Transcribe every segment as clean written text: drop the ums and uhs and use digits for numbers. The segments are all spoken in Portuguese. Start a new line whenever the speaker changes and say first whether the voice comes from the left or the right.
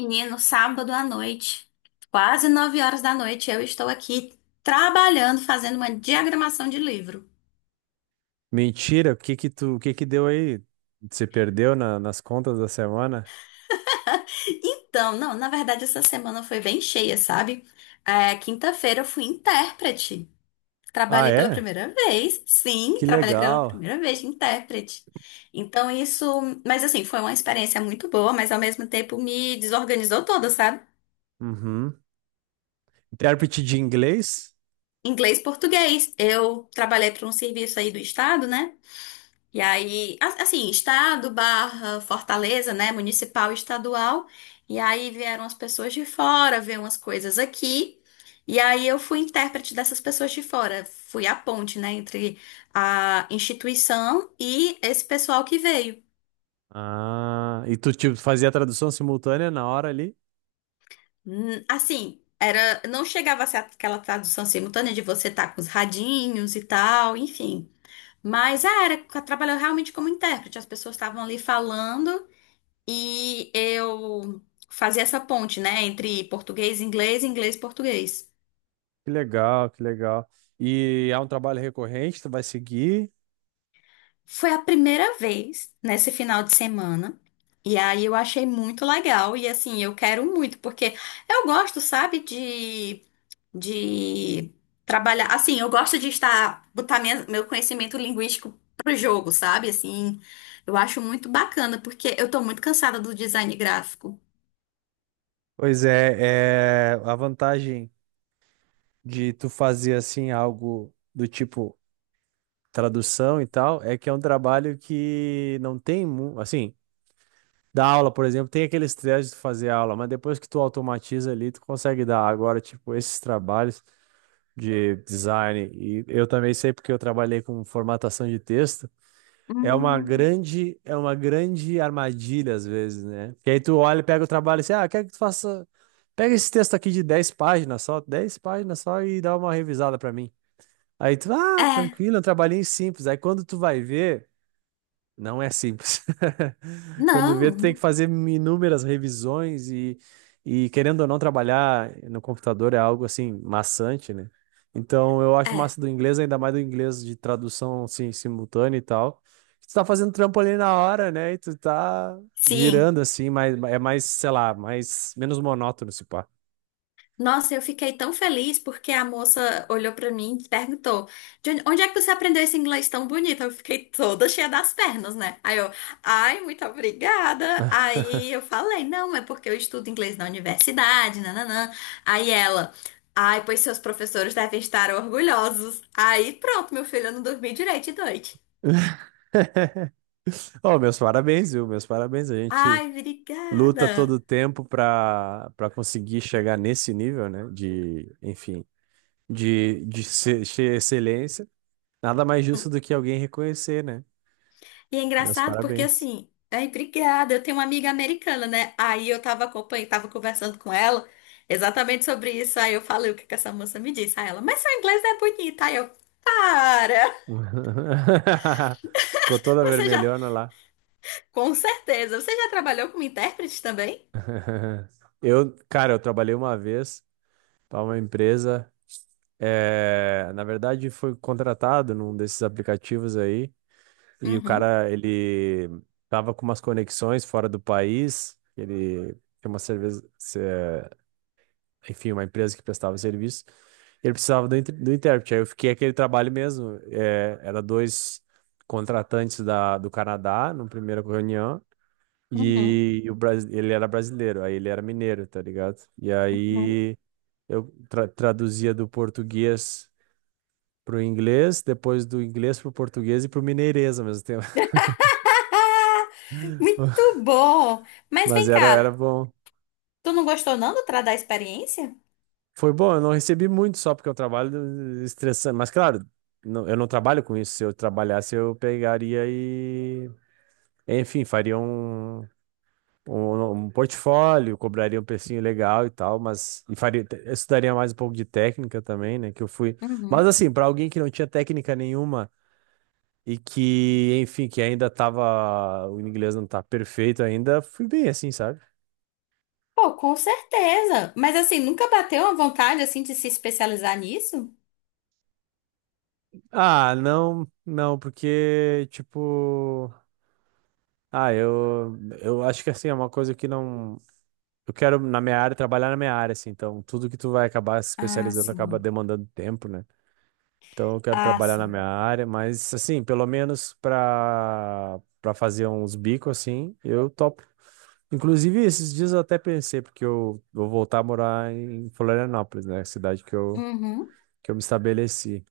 left: Menino, sábado à noite, quase 9 horas da noite, eu estou aqui trabalhando, fazendo uma diagramação de livro.
right: Mentira, o que que tu, o que que deu aí? Você perdeu na- nas contas da semana?
left: Então, não, na verdade, essa semana foi bem cheia, sabe? É, quinta-feira eu fui intérprete.
right: Ah,
left: Trabalhei pela
right: é?
left: primeira vez, sim,
right: Que
left: trabalhei pela
right: legal.
left: primeira vez de intérprete. Então, isso, mas assim, foi uma experiência muito boa, mas ao mesmo tempo me desorganizou toda, sabe?
right: Uhum. Intérprete de inglês?
left: Inglês, português. Eu trabalhei para um serviço aí do estado, né? E aí, assim, estado barra Fortaleza, né? Municipal, estadual. E aí vieram as pessoas de fora, ver umas coisas aqui. E aí eu fui intérprete dessas pessoas de fora. Fui a ponte, né? Entre a instituição e esse pessoal que veio.
right: Ah, e tu tipo, fazia a tradução simultânea na hora ali?
left: Assim, era, não chegava a ser aquela tradução simultânea de você estar com os radinhos e tal, enfim. Mas é, era, trabalhou realmente como intérprete. As pessoas estavam ali falando. E eu fazia essa ponte, né, entre português e inglês, inglês e português.
right: Que legal, que legal. E é um trabalho recorrente, tu vai seguir?
left: Foi a primeira vez nesse final de semana. E aí eu achei muito legal e assim, eu quero muito porque eu gosto, sabe, de trabalhar, assim, eu gosto de estar botar meu conhecimento linguístico pro jogo, sabe? Assim, eu acho muito bacana porque eu tô muito cansada do design gráfico.
right: Pois é, é a vantagem de tu fazer assim algo do tipo tradução e tal, é que é um trabalho que não tem, mu- assim, da aula, por exemplo, tem aquele estresse de tu fazer aula, mas depois que tu automatiza ali, tu consegue dar. Agora, tipo, esses trabalhos de design, e eu também sei porque eu trabalhei com formatação de texto, é uma grande armadilha às vezes, né? Que aí tu olha, e pega o trabalho e assim, ah, quero que tu faça, pega esse texto aqui de 10 páginas só e dá uma revisada pra mim. Aí tu, ah,
left: É,
right: tranquilo, é um trabalhinho simples. Aí quando tu vai ver não é simples. Quando vê, tu tem que
left: não,
right: fazer inúmeras revisões e querendo ou não trabalhar no computador é algo assim maçante, né? Então eu acho
left: é.
right: massa do inglês, ainda mais do inglês de tradução assim, simultânea e tal. Tu tá fazendo trampo ali na hora, né? E tu tá
left: Sim.
right: girando assim, mas é mais, sei lá, mais menos monótono se pá.
left: Nossa, eu fiquei tão feliz porque a moça olhou pra mim e perguntou: "De onde é que você aprendeu esse inglês tão bonito?" Eu fiquei toda cheia das pernas, né? Aí eu, ai, muito obrigada. Aí eu falei: não, é porque eu estudo inglês na universidade, nananã. Aí ela, ai, pois seus professores devem estar orgulhosos. Aí pronto, meu filho, eu não dormi direito de noite.
right: Oh, meus parabéns, viu? Meus parabéns. A gente
left: Ai,
right: luta todo
left: obrigada.
right: o tempo para conseguir chegar nesse nível, né? De, enfim de ser, ser excelência, nada mais justo do que alguém reconhecer, né?
left: E é
right: Meus
left: engraçado porque
right: parabéns.
left: assim, ai, obrigada, eu tenho uma amiga americana, né? Aí eu tava acompanhando, tava conversando com ela exatamente sobre isso. Aí eu falei o que que essa moça me disse. Aí ela, mas seu inglês não é bonito. Aí eu, para!
right: Ficou toda
left: Você já,
right: vermelhona lá.
left: com certeza, você já trabalhou como intérprete também?
right: Eu, cara, eu trabalhei uma vez para uma empresa. É, na verdade, foi contratado num desses aplicativos aí, e o
left: Uhum,
right: cara, ele tava com umas conexões fora do país, ele tem uma cerveja, enfim, uma empresa que prestava serviço, e ele precisava do, inter- do intérprete. Aí eu fiquei aquele trabalho mesmo. É, era dois contratantes da, do Canadá, na primeira reunião,
left: uhum,
right: e o, Bras- ele era brasileiro, aí ele era mineiro, tá ligado? E
left: uhum.
right: aí eu tra- traduzia do português pro inglês, depois do inglês pro português e pro mineirês ao mesmo tempo.
left: Muito bom! Mas
right: Mas
left: vem
right: era, era
left: cá,
right: bom.
left: tu não gostou não da experiência?
right: Foi bom, eu não recebi muito só porque eu trabalho estressante. Mas claro, não- eu não trabalho com isso. Se eu trabalhasse, eu pegaria e, enfim, faria um, um, um portfólio, cobraria um precinho legal e tal, mas e faria, eu estudaria mais um pouco de técnica também, né? Que eu fui. Mas
left: Uhum.
right: assim, para alguém que não tinha técnica nenhuma e que, enfim, que ainda tava. O inglês não tá perfeito ainda, fui bem assim, sabe?
left: Pô, com certeza. Mas assim, nunca bateu a vontade assim de se especializar nisso?
right: Ah, não, não, porque, tipo. Ah, eu acho que assim, é uma coisa que não. Eu quero, na minha área, trabalhar na minha área, assim. Então, tudo que tu vai acabar se
left: Ah,
right: especializando acaba
left: sim.
right: demandando tempo, né? Então, eu quero
left: Ah,
right: trabalhar na minha
left: sim.
right: área, mas, assim, pelo menos pra, pra fazer uns bicos, assim, eu topo. Inclusive, esses dias eu até pensei, porque eu vou voltar a morar em Florianópolis, né? Cidade
left: Uhum,
right: que eu me estabeleci.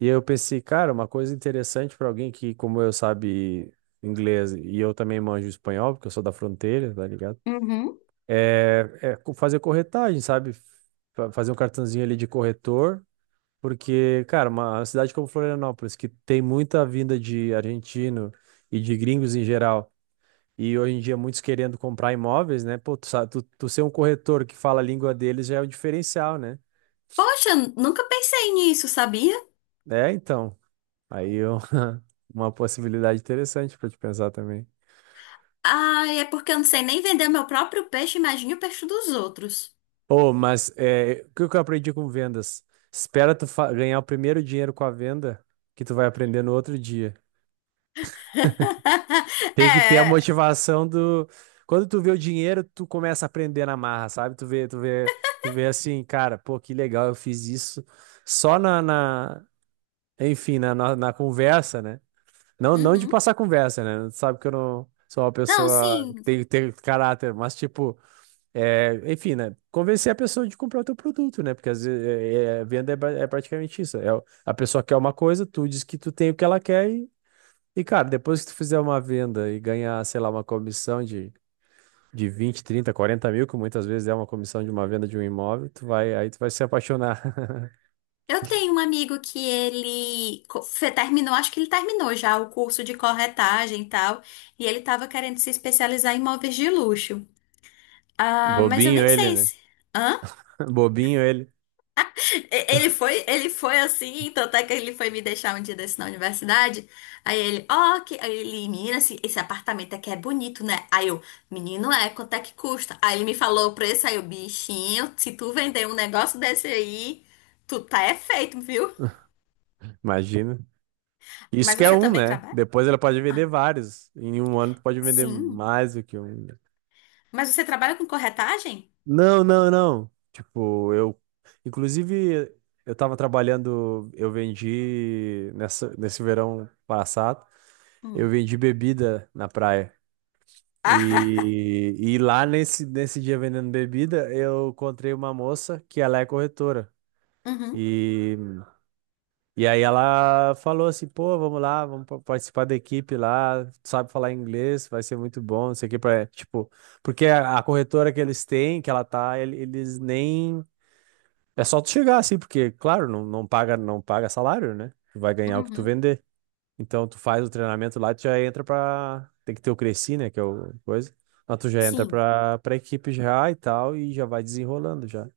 right: E eu pensei, cara, uma coisa interessante para alguém que, como eu, sabe inglês e eu também manjo espanhol, porque eu sou da fronteira, tá ligado?
left: uhum.
right: É co- fazer corretagem, sabe? Fa- Fazer um cartãozinho ali de corretor, porque, cara, uma cidade como Florianópolis, que tem muita vinda de argentino e de gringos em geral, e hoje em dia muitos querendo comprar imóveis, né? Pô, tu, sa- tu, tu ser um corretor que fala a língua deles já é um diferencial, né?
left: Poxa, nunca pensei nisso, sabia?
right: É, então. Aí eu- uma possibilidade interessante para te pensar também.
left: Ah, é porque eu não sei nem vender meu próprio peixe, imagine o peixe dos outros.
right: Oh, mas é, o que que eu aprendi com vendas? Espera tu fa- ganhar o primeiro dinheiro com a venda que tu vai aprender no outro dia. Tem que ter a
left: É.
right: motivação do. Quando tu vê o dinheiro, tu começa a aprender na marra, sabe? Tu vê, tu vê, tu vê assim, cara, pô, que legal, eu fiz isso só na, na- enfim, na, na, na conversa, né? Não, não de
left: Uhum.
right: passar conversa, né? Tu sabe que eu não sou uma
left: Não,
right: pessoa que
left: sim.
right: tem ter caráter, mas tipo. É, enfim, né? Convencer a pessoa de comprar o teu produto, né? Porque às vezes é, é- a venda é, ba- é praticamente isso. É, o- a pessoa quer uma coisa, tu diz que tu tem o que ela quer e, cara, depois que tu fizer uma venda e ganhar, sei lá, uma comissão de vinte trinta quarenta mil, que muitas vezes é uma comissão de uma venda de um imóvel, tu vai, aí tu vai se apaixonar.
left: Eu tenho um amigo que ele terminou, acho que ele terminou já o curso de corretagem e tal, e ele tava querendo se especializar em imóveis de luxo. Ah, mas eu
right: Bobinho
left: nem
right: ele,
left: sei
right: né?
left: se. Hã?
right: Bobinho ele.
left: Ele foi assim, tanto é que ele foi me deixar um dia desse na universidade. Aí ele, ó, que aí ele, menina, esse apartamento aqui é bonito, né? Aí eu, menino, é, quanto é que custa? Aí ele me falou o preço, aí eu, bichinho, se tu vender um negócio desse aí, tu tá é feito, viu?
right: Imagina. Isso
left: Mas
right: que é
left: você
right: um,
left: também
right: né?
left: trabalha?
right: Depois ela pode vender
left: Ah,
right: vários. Em um ano tu pode vender
left: sim.
right: mais do que um.
left: Mas você trabalha com corretagem?
right: Não, não, não. Tipo, eu. Inclusive, eu tava trabalhando, eu vendi nessa, nesse verão passado, eu
left: Hum.
right: vendi bebida na praia.
left: Ah,
right: E lá nesse, nesse dia vendendo bebida, eu encontrei uma moça que ela é corretora.
left: uhum,
right: E aí ela falou assim, pô, vamos lá, vamos pa- participar da equipe lá, tu sabe falar inglês, vai ser muito bom, não sei o que, pra, tipo, porque a corretora que eles têm, que ela tá, ele- eles nem, é só tu chegar assim, porque, claro, não, não paga, não paga salário, né? Tu vai ganhar o que tu
left: uhum,
right: vender. Então, tu faz o treinamento lá, tu já entra pra, tem que ter o Cresci, né, que é o coisa, mas tu já entra
left: sim.
right: pra, pra equipe já e tal, e já vai desenrolando já.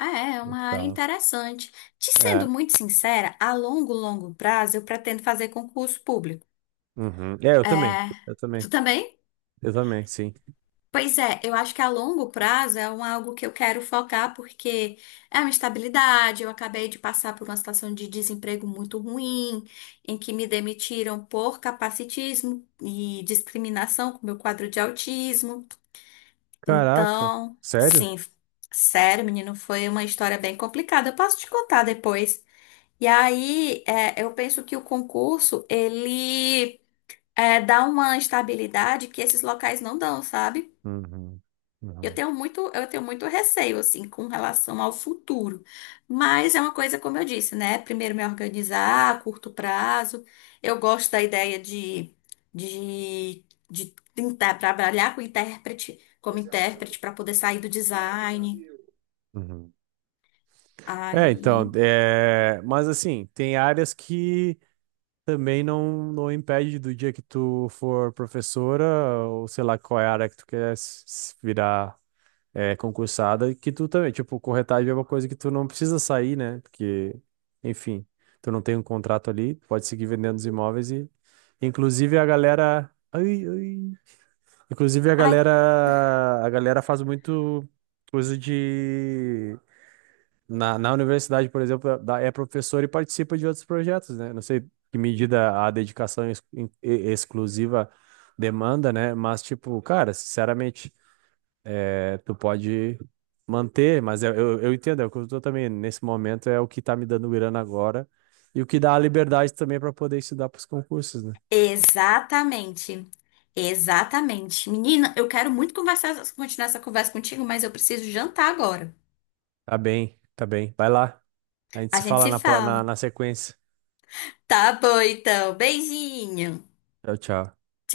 left: É, é uma área
right: Tá.
left: interessante. Te
right: É,
left: sendo muito sincera, a longo, longo prazo eu pretendo fazer concurso público.
right: uhum. É,
left: É,
right: eu também,
left: tu também?
right: eu também, sim.
left: Pois é, eu acho que a longo prazo é um, algo que eu quero focar porque é uma estabilidade. Eu acabei de passar por uma situação de desemprego muito ruim, em que me demitiram por capacitismo e discriminação com meu quadro de autismo.
right: Caraca,
left: Então,
right: sério?
left: sim, sério, menino, foi uma história bem complicada. Eu posso te contar depois. E aí, é, eu penso que o concurso, ele é, dá uma estabilidade que esses locais não dão, sabe?
right: Uhum, uhum,
left: Eu tenho muito receio, assim, com relação ao futuro. Mas é uma coisa, como eu disse, né? Primeiro me organizar a curto prazo. Eu gosto da ideia de, de tentar trabalhar com intérprete, como intérprete, para poder sair do design.
right: uhum. É, então,
left: Aí.
right: é... mas assim, tem áreas que também não, não impede do dia que tu for professora, ou sei lá qual é a área que tu quer s- s- virar é, concursada, que tu também, tipo, corretagem é uma coisa que tu não precisa sair, né? Porque, enfim, tu não tem um contrato ali, pode seguir vendendo os imóveis e, inclusive, a galera. Ai, ai, inclusive
left: Ai,
right: a galera faz muito coisa de na, na universidade, por exemplo, da- é professor e participa de outros projetos, né? Não sei que medida a dedicação ex- in- e- exclusiva demanda, né? Mas tipo, cara, sinceramente, é, tu pode manter, mas eu entendo, é o que eu tô também nesse momento é o que tá me dando grana agora e o que dá a liberdade também para poder estudar para os concursos, né?
left: exatamente. Exatamente. Menina, eu quero muito conversar, continuar essa conversa contigo, mas eu preciso jantar agora.
right: Tá bem, tá bem. Vai lá. A gente
left: A
right: se
left: gente
right: fala
left: se
right: na, pro- na,
left: fala.
right: na sequência.
left: Tá bom, então. Beijinho.
right: Tchau, tchau.
left: Tchau.